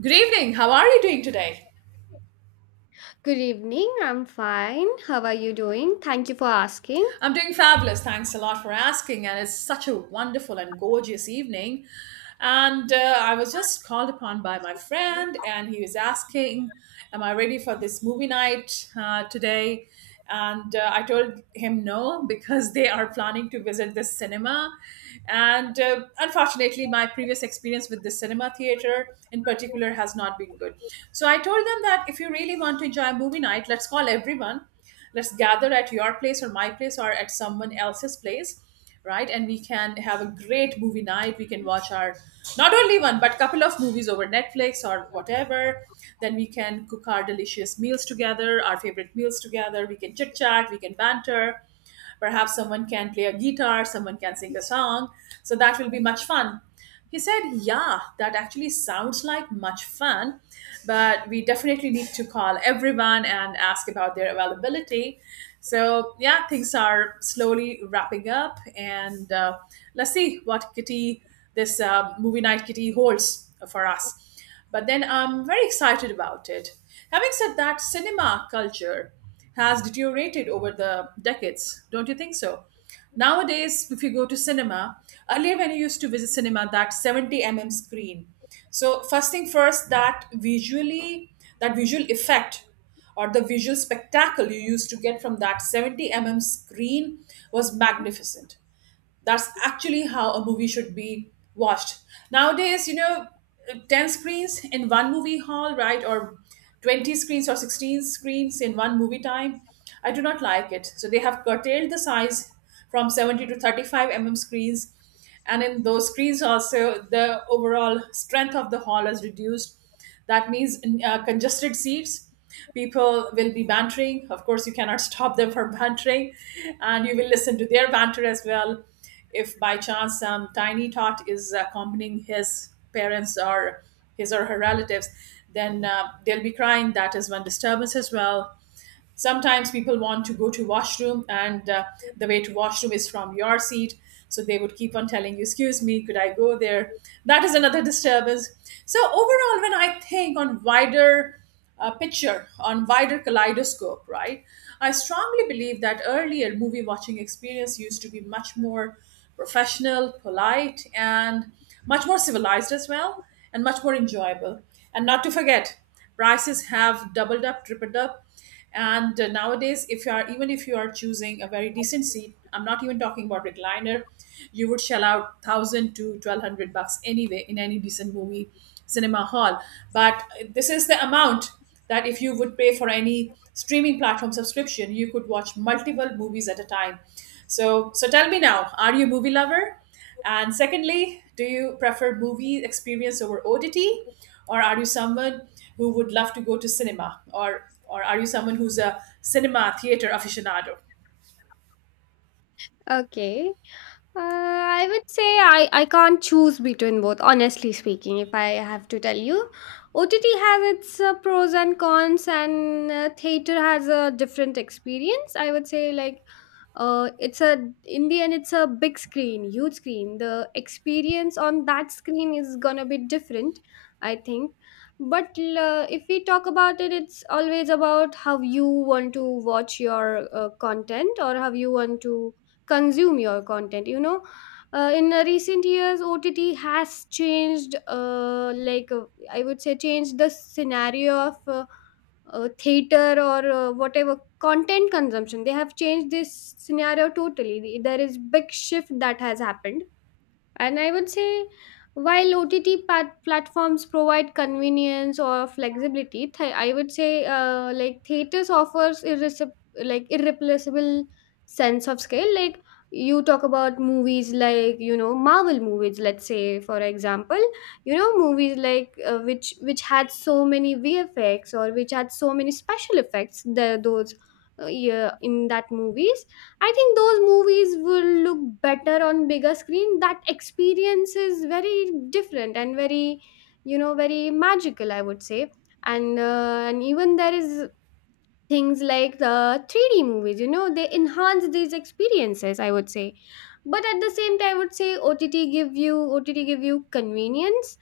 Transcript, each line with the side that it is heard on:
right: Good evening. How are you doing today?
left: Good evening. I'm fine. How are you doing? Thank you for asking.
right: I'm doing fabulous. Thanks a lot for asking. And it's such a wonderful and gorgeous evening. And I was just called upon by my friend, and he was asking, am I ready for this movie night today? And I told him no because they are planning to visit this cinema. And unfortunately, my previous experience with the cinema theater in particular has not been good. So I told them that if you really want to enjoy a movie night, let's call everyone, let's gather at your place or my place or at someone else's place, right? And we can have a great movie night. We can watch, our not only one but couple of movies over Netflix or whatever. Then we can cook our delicious meals together, our favorite meals together. We can chit chat, we can banter. Perhaps someone can play a guitar, someone can sing a song. So that will be much fun. He said, yeah, that actually sounds like much fun, but we definitely need to call everyone and ask about their availability. So, yeah, things are slowly wrapping up, and let's see what kitty this movie night kitty holds for us. But then I'm very excited about it. Having said that, cinema culture has deteriorated over the decades, don't you think so? Nowadays, if you go to cinema, earlier when you used to visit cinema, that 70 mm screen. So first thing first, that visually, that visual effect or the visual spectacle you used to get from that 70 mm screen was magnificent. That's actually how a movie should be watched. Nowadays, you know, 10 screens in one movie hall, right? Or 20 screens or 16 screens in one movie time. I do not like it. So they have curtailed the size from 70 to 35 mm screens, and in those screens also the overall strength of the hall is reduced. That means congested seats. People will be bantering. Of course, you cannot stop them from bantering, and you will listen to their banter as well. If by chance some tiny tot is accompanying his parents or his or her relatives, then they'll be crying. That is one disturbance as well. Sometimes people want to go to washroom, and the way to washroom is from your seat, so they would keep on telling you, excuse me, could I go there? That is another disturbance. So overall, when I think on wider picture, on wider kaleidoscope, right, I strongly believe that earlier movie watching experience used to be much
left: Oh.
right: more professional, polite, and much more civilized as well, and much more enjoyable. And not to forget, prices have doubled up, tripled up. And nowadays, if you are, even if you are choosing a very decent seat, I'm not even talking about recliner, you would shell out 1000 to 1200 bucks anyway in any decent movie cinema hall. But this is the amount that if you would pay for any streaming platform subscription, you could watch multiple movies at a time. So tell me now, are you a movie lover? And secondly, do you prefer movie experience over OTT, or are you someone who would love to go to cinema? Or are you someone who's a cinema theater aficionado?
left: Oke. I would say I can't choose between both, honestly speaking, if I have to tell you. OTT has its pros and cons, and theater has a different experience. I would say, like, it's a, in the end, it's a big screen, huge screen. The experience on that screen is gonna be different, I think. But if we talk about it, it's always about how you want to watch your content or how you want to consume your content, you know. In Recent years, OTT has changed, I would say, changed the scenario of theater, or whatever content consumption. They have changed this scenario totally. There is big shift that has happened. And I would say, while OTT platforms provide convenience or flexibility, I would say, like, theaters offers like irreplaceable sense of scale. Like, you talk about movies, like, you know, Marvel movies, let's say, for example, you know, movies like, which had so many VFX or which had so many special effects. Those yeah, in that movies, I think those movies will look better on bigger screen. That experience is very different and very, you know, very magical, I would say. And even there is things like the 3D movies. You know, they enhance these experiences, I would say. But at the same time, I would say, OTT give you convenience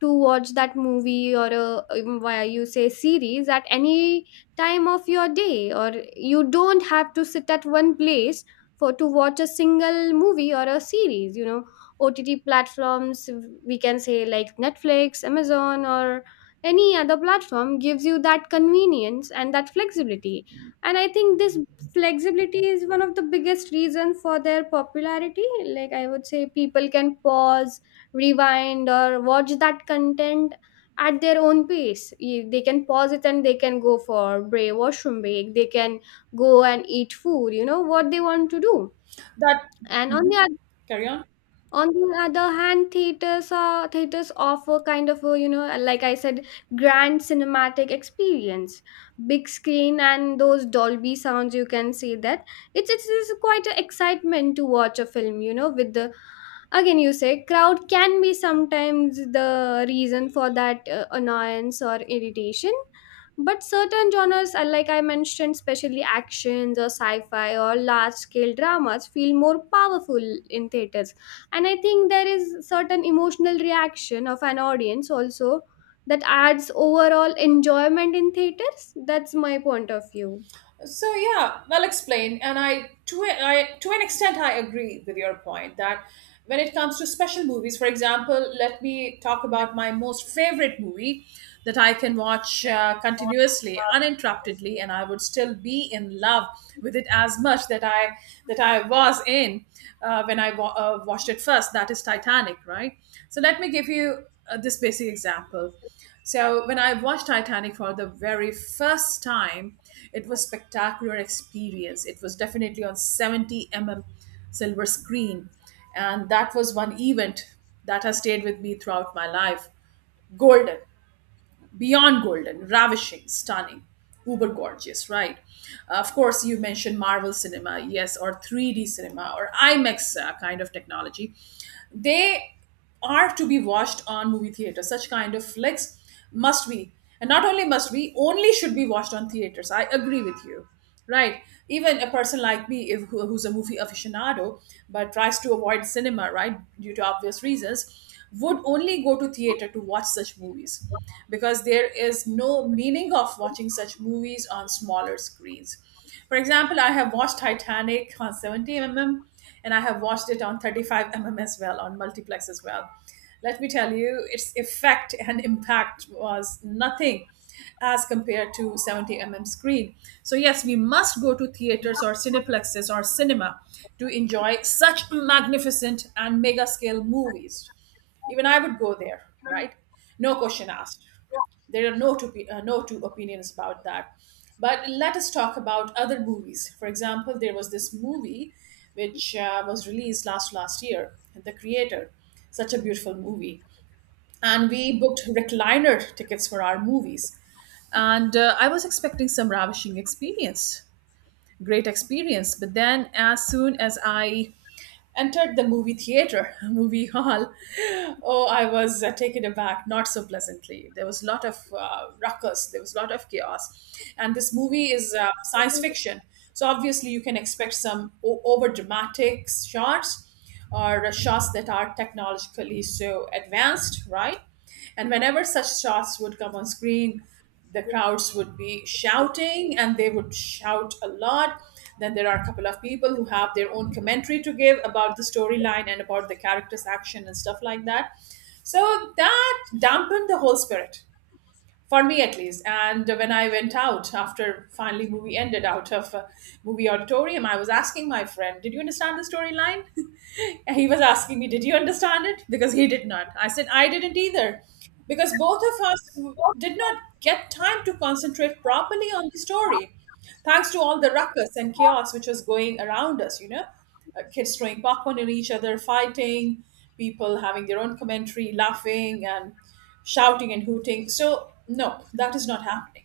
left: to watch that movie or a, why you say, series at any time of your day, or you don't have to sit at one place for to watch a single movie or a series, you know. OTT platforms, we can say, like Netflix, Amazon, or any other platform, gives you that convenience and that flexibility. And I think this flexibility is one of the biggest reason for their popularity. Like, I would say, people can pause, rewind, or watch that content at their own pace. They can pause it and they can go for break, washroom break. They can go and eat food, you know, what they want to do.
right: That.
left: And on
right: Mhm.
left: the
right: Carry on.
left: on the other hand, theaters offer kind of a, you know, like I said, grand cinematic experience, big screen and those Dolby sounds. You can see that it's quite an excitement to watch a film. You know, with the, again, you say, crowd can be sometimes the reason for that annoyance or irritation. But certain genres are, like I mentioned, especially actions or sci-fi or large scale dramas, feel more powerful in theaters. And I think there is certain emotional reaction of an audience also that adds overall enjoyment in theaters. That's my point of view.
right: So yeah, well explained, and I to an extent I agree with your point that when it comes to special movies, for example, let me talk about my most favorite movie that I can watch continuously, uninterruptedly, and I would still be in love with it as much that I was in when I watched it first. That is Titanic, right? So let me give you this basic example. So when I watched Titanic for the very first time, it was spectacular experience. It was definitely on 70 mm silver screen, and that was one event that has stayed with me throughout my life. Golden, beyond golden, ravishing, stunning, uber gorgeous, right? Of course, you mentioned Marvel cinema, yes, or 3D cinema or IMAX kind of technology, they are to be watched on movie theaters. Such kind of flicks must be, and not only must be, only should be watched on theaters. I agree with you, right? Even a person like me, if who, who's a movie aficionado but tries to avoid cinema, right, due to obvious reasons, would only go to theater to watch such movies, because there is no meaning of watching such movies on smaller screens. For example, I have watched Titanic on 70 mm, and I have watched it on 35 mm as well, on multiplex as well. Let me tell you, its effect and impact was nothing as compared to 70 mm screen. So, yes, we must go to theaters or cineplexes or cinema to enjoy such magnificent and mega scale movies. Even I would go there, right? No question asked. There are no two, no two opinions about that. But let us talk about other movies. For example, there was this movie which was released last year, The Creator. Such a beautiful movie. And we booked recliner tickets for our movies, and I was expecting some ravishing experience, great experience. But then as soon as I entered the movie theater, movie hall, oh, I was taken aback, not so pleasantly. There was a lot of ruckus, there was a lot of chaos. And this movie is science fiction. So obviously, you can expect some over dramatic shots or shots that are technologically so advanced, right? And whenever such shots would come on screen, the crowds would be shouting and they would shout a lot. Then there are a couple of people who have their own commentary to give about the storyline and about the characters' action and stuff like that. So that dampened the whole spirit for me at least. And when I went out after finally movie ended, out of movie auditorium, I was asking my friend, did you understand the storyline? He was asking me, did you understand it? Because he did not. I said, I didn't either. Because both of us did not get time to concentrate properly on the story, thanks to all the ruckus and chaos which was going around us, kids throwing popcorn at each other, fighting, people having their own commentary, laughing and shouting and hooting. So, no, that is not happening.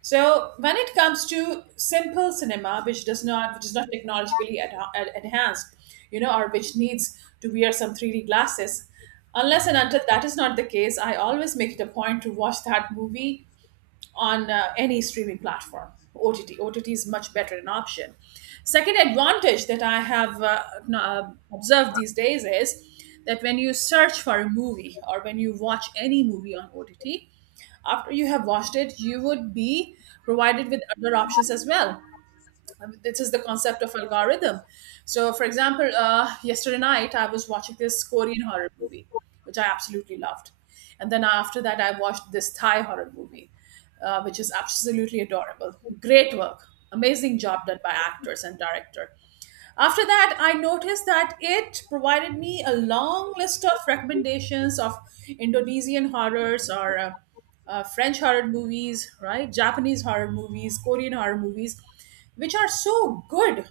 right: So when it comes to simple cinema, which is not technologically enhanced, you know, or which needs to wear some 3D glasses, unless and until that is not the case, I always make it a point to watch that movie on any streaming platform. OTT. OTT is much better an option. Second advantage that I have observed these days is that when you search for a movie or when you watch any movie on OTT, after you have watched it, you would be provided with other options as well. This is the concept of algorithm. So, for example, yesterday night I was watching this Korean horror movie, which I absolutely loved, and then after that I watched this Thai horror movie, which is absolutely adorable. Great work, amazing job done by actors and director. After that, I noticed that it provided me a long list of recommendations of Indonesian horrors or French horror movies, right? Japanese horror movies, Korean horror movies, which are so good.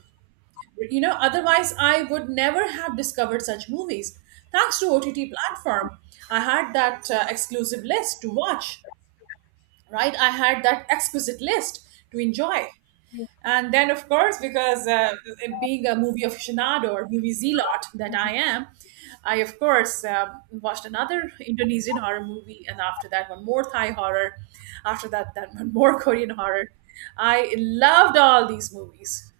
right: You know, otherwise, I would never have discovered such movies. Thanks to OTT platform, I had that exclusive list to watch, right? I had that exquisite list to enjoy. And then, of course, because being a movie aficionado or movie zealot that I am, I, of course, watched another Indonesian horror movie, and after that, one more Thai horror. After that, that one more Korean horror. I loved all these movies.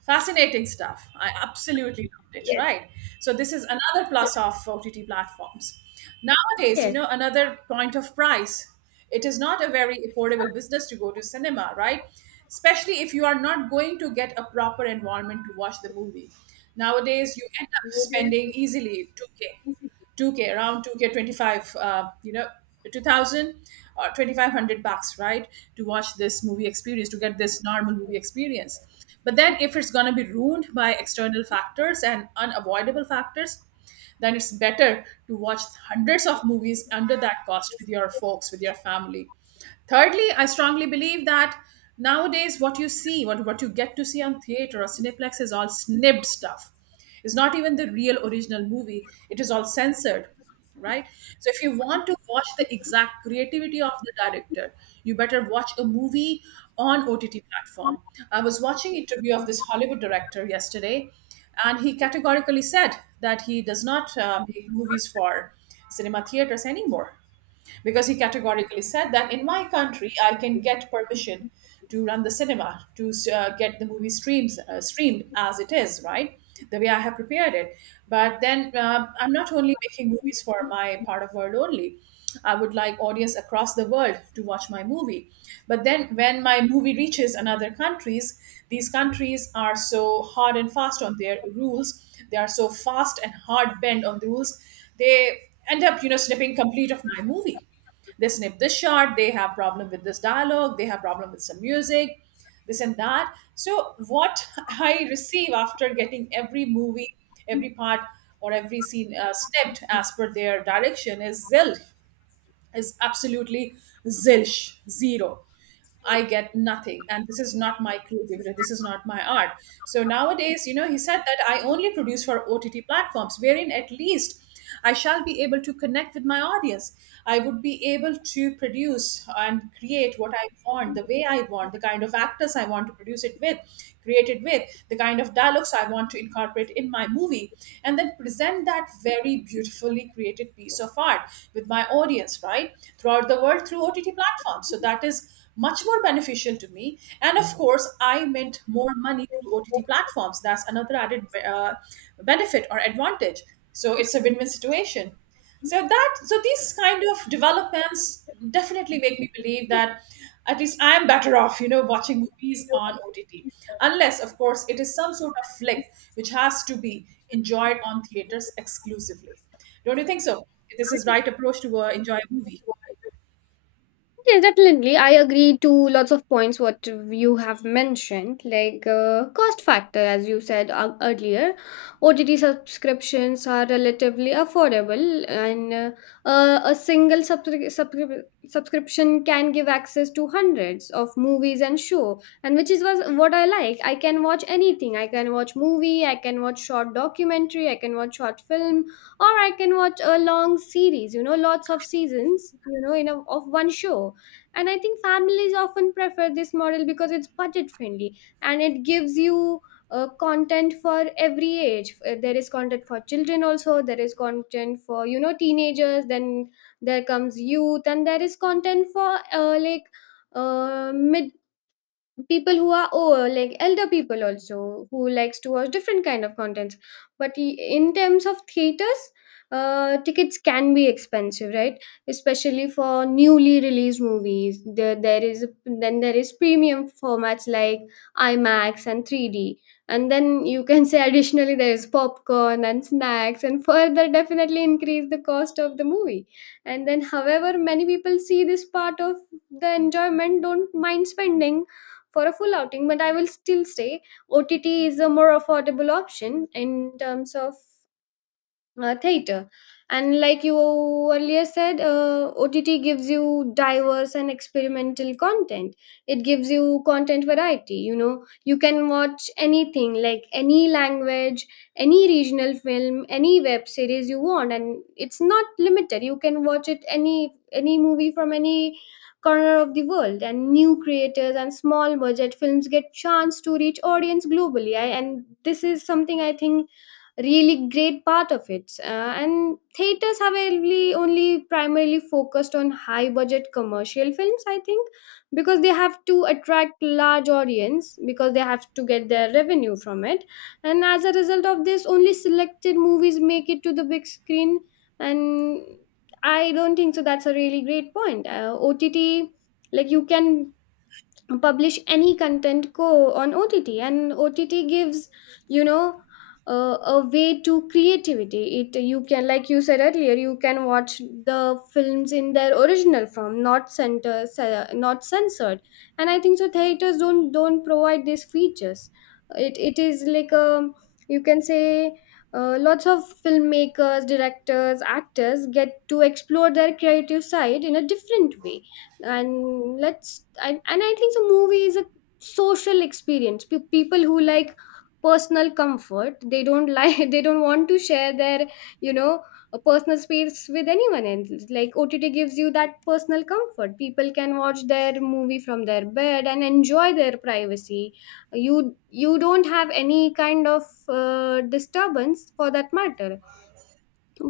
right: Fascinating stuff. I absolutely loved it,
left: Yes.
right: right? So this is another plus of OTT platforms. Nowadays, you
left: Yes.
right: know, another point of price. It is not a very affordable business to go to cinema, right? Especially if you are not going to get a proper environment to watch the movie. Nowadays, you end up spending easily 2K, 2K, around 2K 25, you know, 2000 or 2500 bucks, right? To watch this movie experience, to get this normal movie experience. But then if it's going to be ruined by external factors and unavoidable factors, then it's better to watch hundreds of movies under that cost with your folks, with your family. Thirdly, I strongly believe that nowadays what you see, what you get to see on theater or Cineplex is all snibbed stuff. It's not even the real original movie, it is all censored, right? So if you want to watch the exact creativity of the director, you better watch a movie on OTT platform. I was watching interview of this Hollywood director yesterday and he categorically said that he does not make movies for cinema theaters anymore because he categorically said that in my country I can get permission to run the cinema to get the movie streams streamed as it is, right? The way I have prepared it, but then I'm not only making movies for my part of world only. I would like audience across the world to watch my movie. But then when my movie reaches another countries, these countries are so hard and fast on their rules. They are so fast and hard bent on the rules. They end up, you know, snipping complete of my movie. They snip this shot, they have problem with this dialogue, they have problem with some music, this and that. So what I receive after getting every movie, every part or every scene snipped as per their direction is zilch, is absolutely zilch, zero. I get nothing. And this is not my creativity. This is not my art. So nowadays, you know, he said that I only produce for OTT platforms, wherein at least I shall be able to connect with my audience. I would be able to produce and create what I want, the way I want, the kind of actors I want to produce it with, create it with, the kind of dialogues I want to incorporate in my movie, and then present that very beautifully created piece of art with my audience, right? Throughout the world through OTT platforms platform. So that is much more beneficial to me. And of course, I mint more money through OTT platforms. That's another added benefit or advantage. So it's a win-win situation. So these kind of developments definitely make me believe that at least I am better off, you know, watching movies on OTT. Unless, of course, it is some sort of flick which has to be enjoyed on theaters exclusively. Don't you think so? This is right approach to enjoy a movie.
left: Yes, definitely. I agree to lots of points what you have mentioned, like, cost factor, as you said earlier. OTT subscriptions are relatively affordable, and a single subscription can give access to hundreds of movies and show, and which is was what I like. I can watch anything. I can watch movie. I can watch short documentary. I can watch short film, or I can watch a long series. You know, lots of seasons, you know, in a, of one show. And I think families often prefer this model because it's budget friendly and it gives you content for every age. There is content for children also, there is content for, you know, teenagers, then there comes youth, and there is content for, mid people who are old, like elder people also, who likes to watch different kind of contents. But in terms of theaters, tickets can be expensive, right? Especially for newly released movies, there is, then there is premium formats like IMAX and 3D. And then, you can say, additionally there is popcorn and snacks, and further definitely increase the cost of the movie. And then, however, many people see this part of the enjoyment, don't mind spending for a full outing, but I will still say OTT is a more affordable option in terms of theater. And like you earlier said, OTT gives you diverse and experimental content. It gives you content variety. You know, you can watch anything, like any language, any regional film, any web series you want, and it's not limited. You can watch it any movie from any corner of the world. And new creators and small budget films get chance to reach audience globally. I, and this is something, I think, really great part of it. And theaters have only, only primarily focused on high budget commercial films, I think, because they have to attract large audience because they have to get their revenue from it. And as a result of this, only selected movies make it to the big screen. And I don't think so. That's a really great point. OTT, like, you can publish any content co on OTT. And OTT gives, you know, a way to creativity. It, you can, like you said earlier, you can watch the films in their original form, not center, not censored. And I think so theaters don't provide these features. It is like a, you can say, lots of filmmakers, directors, actors get to explore their creative side in a different way. And let's and and I think the movie is a social experience. People who like personal comfort, they don't like they don't want to share their, you know, a personal space with anyone else. Like, OTT gives you that personal comfort. People can watch their movie from their bed and enjoy their privacy. You don't have any kind of disturbance for that matter.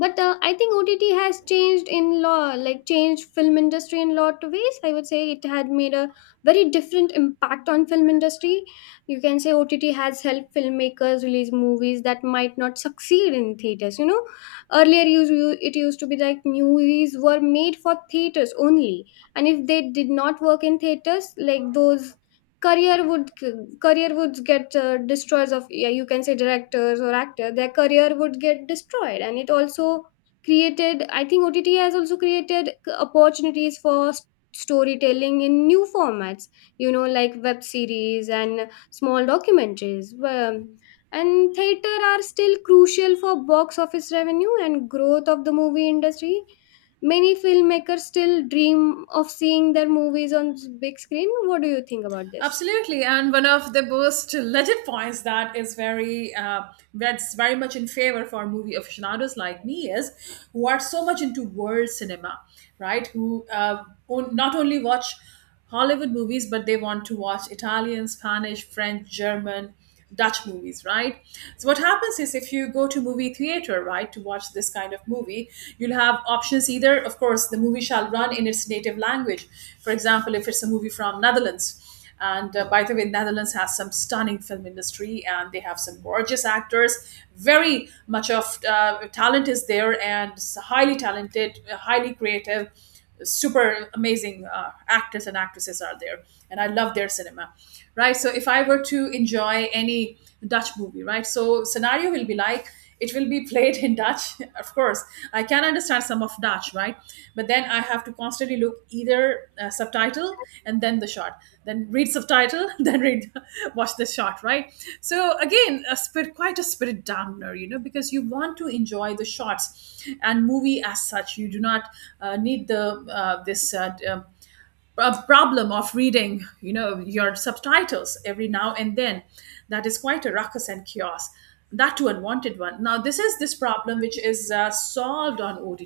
left: But I think OTT has changed in law, like, changed film industry in lot of ways. I would say it had made a very different impact on film industry. You can say OTT has helped filmmakers release movies that might not succeed in theaters. You know, earlier, it used to be like movies were made for theaters only, and if they did not work in theaters, like, those career would career would get destroyed of, yeah, you can say directors or actor, their career would get destroyed. And it also created, I think OTT has also created opportunities for storytelling in new formats, you know, like web series and small documentaries. And theater are still crucial for box office revenue and growth of the movie industry. Many filmmakers still dream of seeing their movies on big screen. What do you think about this?
right: Absolutely, and one of the most legit points that is very that's very much in favor for movie aficionados like me is who are so much into world cinema, right? Who not only watch Hollywood movies but they want to watch Italian, Spanish, French, German, Dutch movies, right? So what happens is if you go to movie theater, right, to watch this kind of movie, you'll have options either, of course, the movie shall run in its native language. For example, if it's a movie from Netherlands, and by the way, Netherlands has some stunning film industry, and they have some gorgeous actors. Very much of talent is there, and highly talented, highly creative, super amazing actors and actresses are there. And I love their cinema, right? So if I were to enjoy any Dutch movie, right? So scenario will be like it will be played in Dutch. Of course, I can understand some of Dutch, right? But then I have to constantly look either subtitle and then the shot, then read subtitle, then read watch the shot, right? So again, quite a spirit dampener, you know, because you want to enjoy the shots and movie as such. You do not need a problem of reading, you know, your subtitles every now and then. That is quite a ruckus and chaos, that too unwanted one. Now this is this problem which is solved on OTT.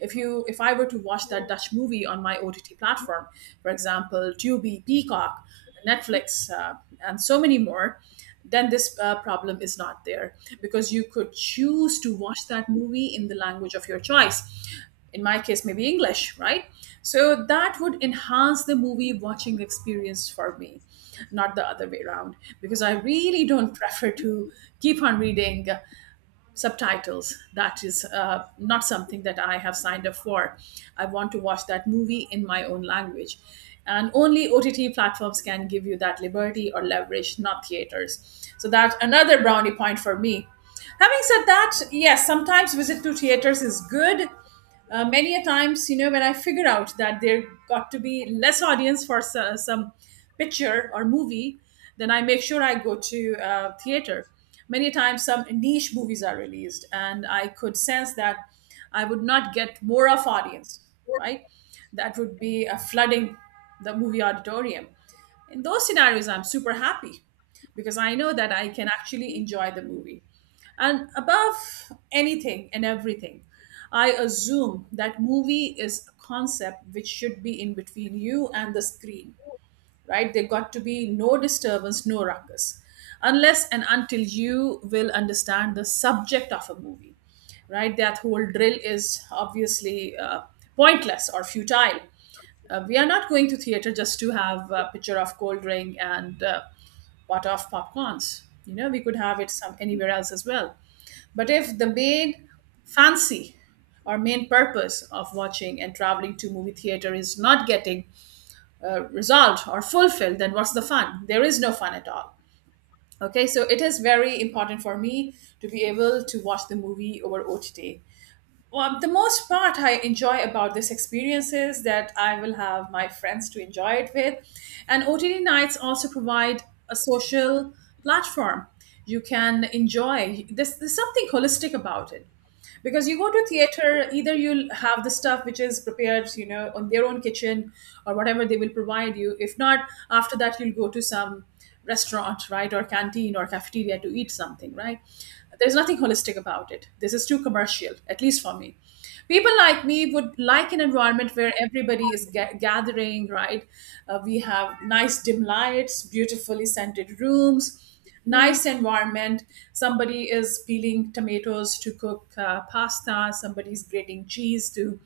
right: If I were to watch that Dutch movie on my OTT platform, for example Tubi, Peacock, Netflix, and so many more, then this problem is not there, because you could choose to watch that movie in the language of your choice, in my case maybe English, right? So that would enhance the movie watching experience for me, not the other way around, because I really don't prefer to keep on reading subtitles. That is not something that I have signed up for. I want to watch that movie in my own language, and only OTT platforms can give you that liberty or leverage, not theaters. So that's another brownie point for me. Having said that, yes, sometimes visit to theaters is good, many a times, you know, when I figure out that there got to be less audience for some picture or movie, then I make sure I go to theater. Many a times some niche movies are released and I could sense that I would not get more of audience, right, that would be flooding the movie auditorium. In those scenarios I'm super happy, because I know that I can actually enjoy the movie. And above anything and everything, I assume that movie is a concept which should be in between you and the screen, right? There got to be no disturbance, no ruckus, unless and until you will understand the subject of a movie, right? That whole drill is obviously pointless or futile. We are not going to theater just to have a picture of cold drink and pot of popcorns. You know, we could have it some anywhere else as well. But if the main fancy or main purpose of watching and traveling to movie theater is not getting resolved or fulfilled, then what's the fun? There is no fun at all. Okay, so it is very important for me to be able to watch the movie over OTT. Well, the most part I enjoy about this experience is that I will have my friends to enjoy it with. And OTT nights also provide a social platform. You can enjoy, there's something holistic about it, because you go to theater, either you'll have the stuff which is prepared, you know, on their own kitchen, or whatever they will provide you. If not, after that you'll go to some restaurant, right, or canteen or cafeteria to eat something, right? There's nothing holistic about it. This is too commercial, at least for me. People like me would like an environment where everybody is gathering, right? We have nice dim lights, beautifully scented rooms, nice environment. Somebody is peeling tomatoes to cook pasta, somebody's grating cheese to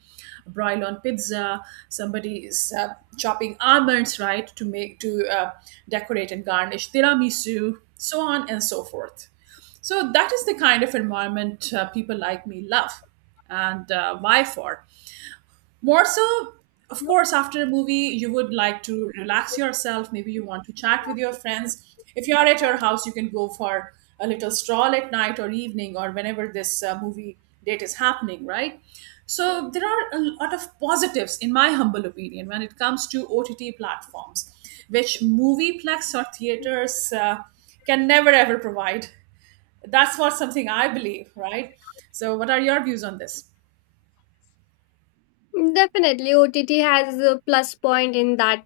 right: broil on pizza, somebody is chopping almonds, right, to decorate and garnish tiramisu, so on and so forth. So that is the kind of environment people like me love, and why for. More so, of course, after a movie, you would like to relax yourself. Maybe you want to chat with your friends. If you are at your house, you can go for a little stroll at night or evening or whenever this movie date is happening, right? So, there are a lot of positives, in my humble opinion, when it comes to OTT platforms, which movieplex or theaters can never ever provide. That's what something I believe, right? So, what are your views on this?
left: Definitely, OTT has a plus point in that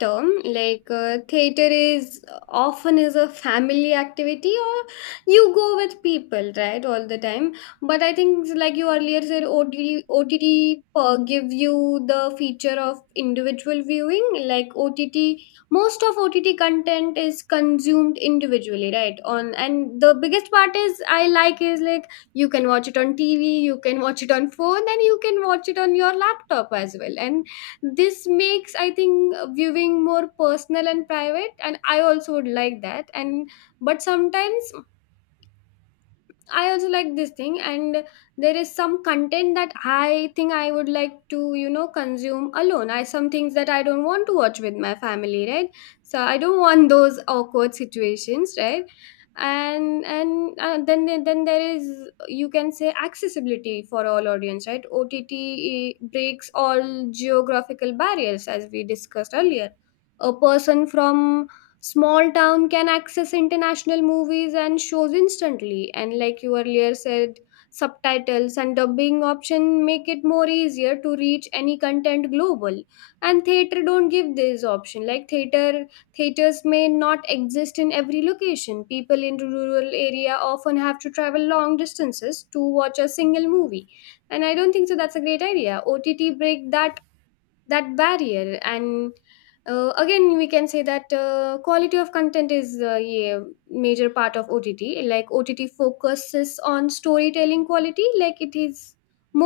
left: term. Like, theater is, often is a family activity, or you go with people, right, all the time. But I think, like you earlier said, OTT give you the feature of individual viewing. Like OTT, most of OTT content is consumed individually, right? On and the biggest part is I like, is, like, you can watch it on TV, you can watch it on phone, and you can watch it on your laptop as well. And this makes, I think, viewing more personal and private, and I also would like that. And but sometimes, I also like this thing. And there is some content that I think I would like to, you know, consume alone. I some things that I don't want to watch with my family, right? So I don't want those awkward situations, right? And then there is, you can say, accessibility for all audience, right? OTT breaks all geographical barriers, as we discussed earlier. A person from small town can access international movies and shows instantly. And like you earlier said, subtitles and dubbing option make it more easier to reach any content global. And theater don't give this option. Like theater, theaters may not exist in every location. People in rural area often have to travel long distances to watch a single movie. And I don't think so that's a great idea. OTT break that, that barrier. And again, we can say that quality of content is, yeah, major part of OTT. Like OTT focuses on storytelling quality. Like, it is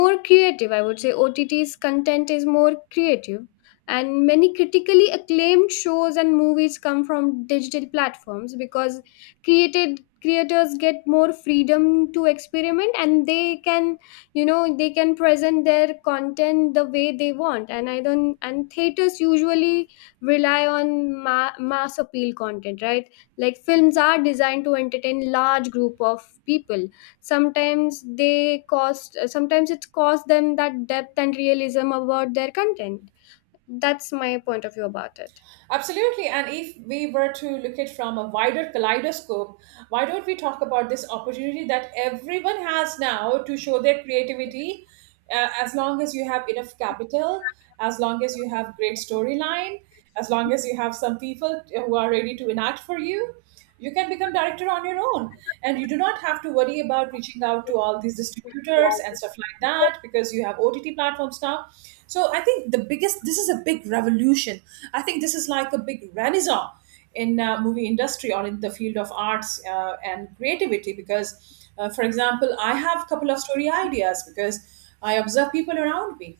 left: more creative, I would say. OTT's content is more creative, and many critically acclaimed shows and movies come from digital platforms because created creators get more freedom to experiment, and they can, you know, they can present their content the way they want. And I don't, and theaters usually rely on mass appeal content, right? Like films are designed to entertain large group of people. Sometimes it costs them that depth and realism about their content. That's my point of view about it.
right: Absolutely. And if we were to look at from a wider kaleidoscope, why don't we talk about this opportunity that everyone has now to show their creativity, as long as you have enough capital, as long as you have great storyline, as long as you have some people who are ready to enact for you? You can become director on your own, and you do not have to worry about reaching out to all these distributors and stuff like that, because you have OTT platforms now. So I think the biggest this is a big revolution. I think this is like a big renaissance in movie industry or in the field of arts and creativity. Because for example, I have a couple of story ideas, because I observe people around me.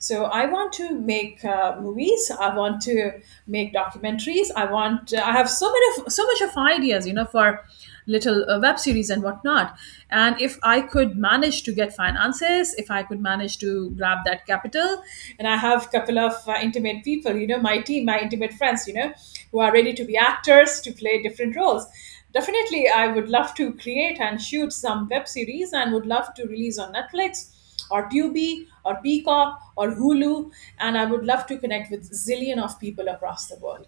right: So I want to make movies. I want to make documentaries. I want. I have so many, so much of ideas, you know, for little web series and whatnot. And if I could manage to get finances, if I could manage to grab that capital, and I have a couple of intimate people, you know, my team, my intimate friends, you know, who are ready to be actors to play different roles. Definitely, I would love to create and shoot some web series, and would love to release on Netflix or Tubi or Peacock or Hulu, and I would love to connect with zillion of people across the world.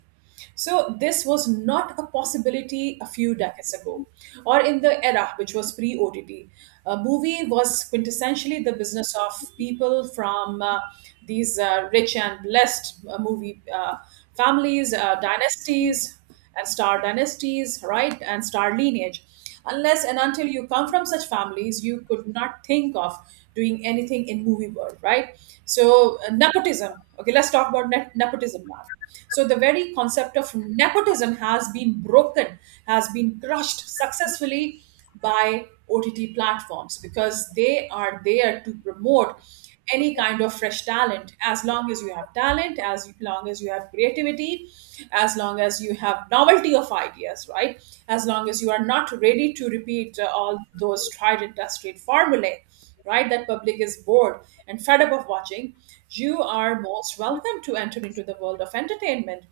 right: So this was not a possibility a few decades ago, or in the era which was pre-OTT. A movie was quintessentially the business of people from these rich and blessed movie families, dynasties, and star dynasties, right? And star lineage. Unless and until you come from such families, you could not think of doing anything in movie world, right? So nepotism. Okay, let's talk about nepotism now. So the very concept of nepotism has been broken, has been crushed successfully by OTT platforms because they are there to promote any kind of fresh talent, as long as you have talent, as long as you have creativity, as long as you have novelty of ideas, right, as long as you are not ready to repeat all those tried and tested formulae, right, that public is bored and fed up of watching, you are most welcome to enter into the world of entertainment.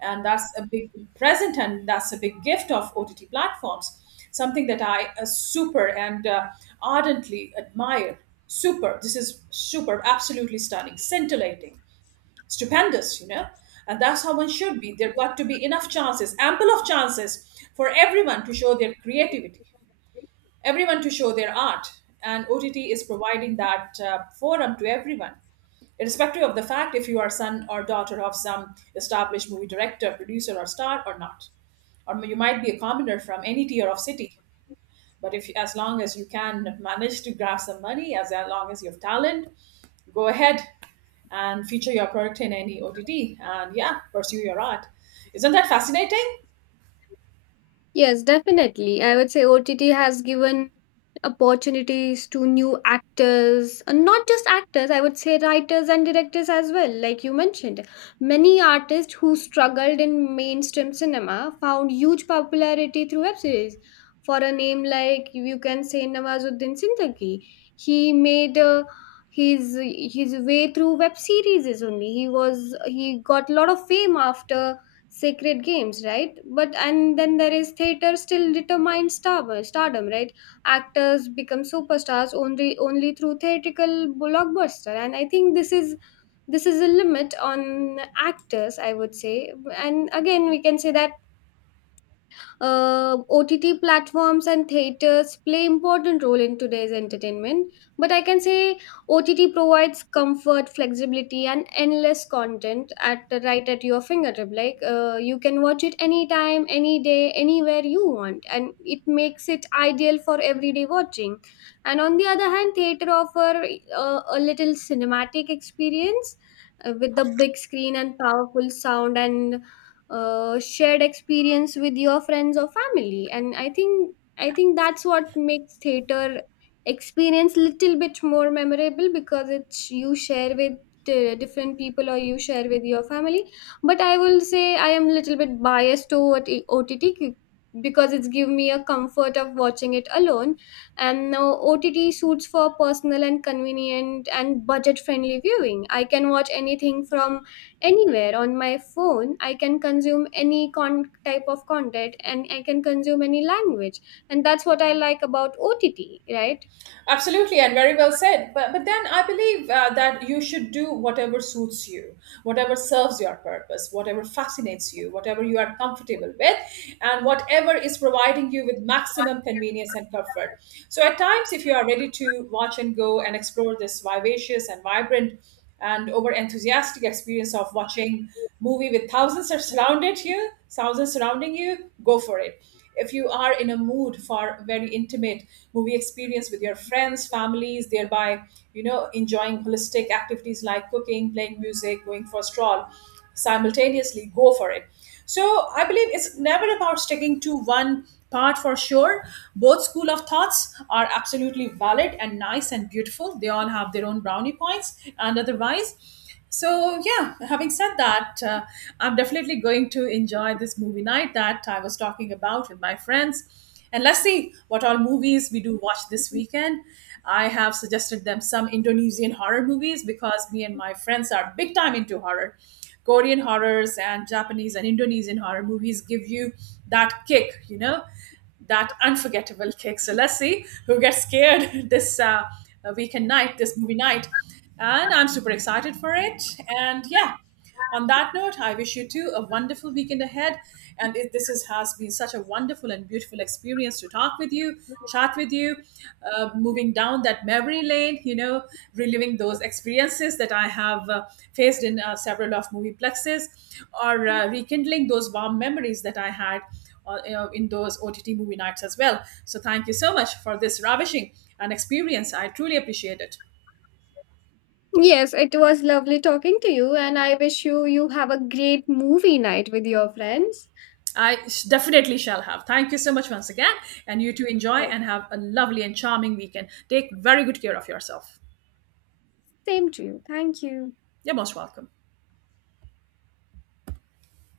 right: And that's a big present, and that's a big gift of ott platforms, something that I super and ardently admire. Super. This is super, absolutely stunning, scintillating, stupendous, you know. And that's how one should be. There got to be enough chances, ample of chances for everyone to show their creativity, everyone to show their art. And OTT is providing that forum to everyone, irrespective of the fact if you are son or daughter of some established movie director, producer, or star or not. Or you might be a commoner from any tier of city. But if as long as you can manage to grab some money, as long as you have talent, go ahead and feature your product in any OTT, and yeah, pursue your art. Isn't that fascinating?
left: Yes, definitely. I would say OTT has given opportunities to new actors, and not just actors, I would say writers and directors as well, like you mentioned. Many artists who struggled in mainstream cinema found huge popularity through web series. For a name like, you can say, Nawazuddin Siddiqui, he made, his his way through web series only. He got a lot of fame after Sacred Games, right? But and then there is theater still determines stardom, right? Actors become superstars only, only through theatrical blockbuster, and I think this is, this is a limit on actors, I would say. And again, we can say that, OTT platforms and theaters play important role in today's entertainment, but I can say OTT provides comfort, flexibility, and endless content at the right at your fingertip. Like, you can watch it anytime, any day, anywhere you want, and it makes it ideal for everyday watching. And on the other hand, theater offer a little cinematic experience with the big screen and powerful sound and shared experience with your friends or family. And I think that's what makes theater experience little bit more memorable because it's you share with different people, or you share with your family. But I will say I am little bit biased toward OTT, because it's give me a comfort of watching it alone. And now OTT suits for personal and convenient and budget friendly viewing. I can watch anything from anywhere on my phone. I can consume any type of content, and I can consume any language. And that's what I like about OTT, right?
right: Absolutely, and very well said. But then I believe that you should do whatever suits you, whatever serves your purpose, whatever fascinates you, whatever you are comfortable with, and whatever is providing you with maximum convenience and comfort. So at times, if you are ready to watch and go and explore this vivacious and vibrant and over enthusiastic experience of watching movie with thousands are surrounded you, thousands surrounding you, go for it. If you are in a mood for a very intimate movie experience with your friends, families, thereby, you know, enjoying holistic activities like cooking, playing music, going for a stroll simultaneously, go for it. So I believe it's never about sticking to one part for sure. Both school of thoughts are absolutely valid and nice and beautiful. They all have their own brownie points and otherwise. So, yeah, having said that, I'm definitely going to enjoy this movie night that I was talking about with my friends. And let's see what all movies we do watch this weekend. I have suggested them some Indonesian horror movies because me and my friends are big time into horror. Korean horrors and Japanese and Indonesian horror movies give you that kick, you know, that unforgettable kick. So let's see who gets scared this weekend night, this movie night. And I'm super excited for it. And yeah, on that note, I wish you too a wonderful weekend ahead. And has been such a wonderful and beautiful experience to talk with you, chat with you, moving down that memory lane, you know, reliving those experiences that I have faced in several of movie plexes or rekindling those warm memories that I had, you know, in those OTT movie nights as well. So thank you so much for this ravishing and experience. I truly appreciate it.
left: Yes, it was lovely talking to you, and I wish you, you have a great movie night with your friends.
right: Definitely shall have. Thank you so much once again. And you too enjoy
left: Yes.
right: and have a lovely and charming weekend. Take very good care of yourself.
left: Same to you. Thank you.
right: You're most welcome.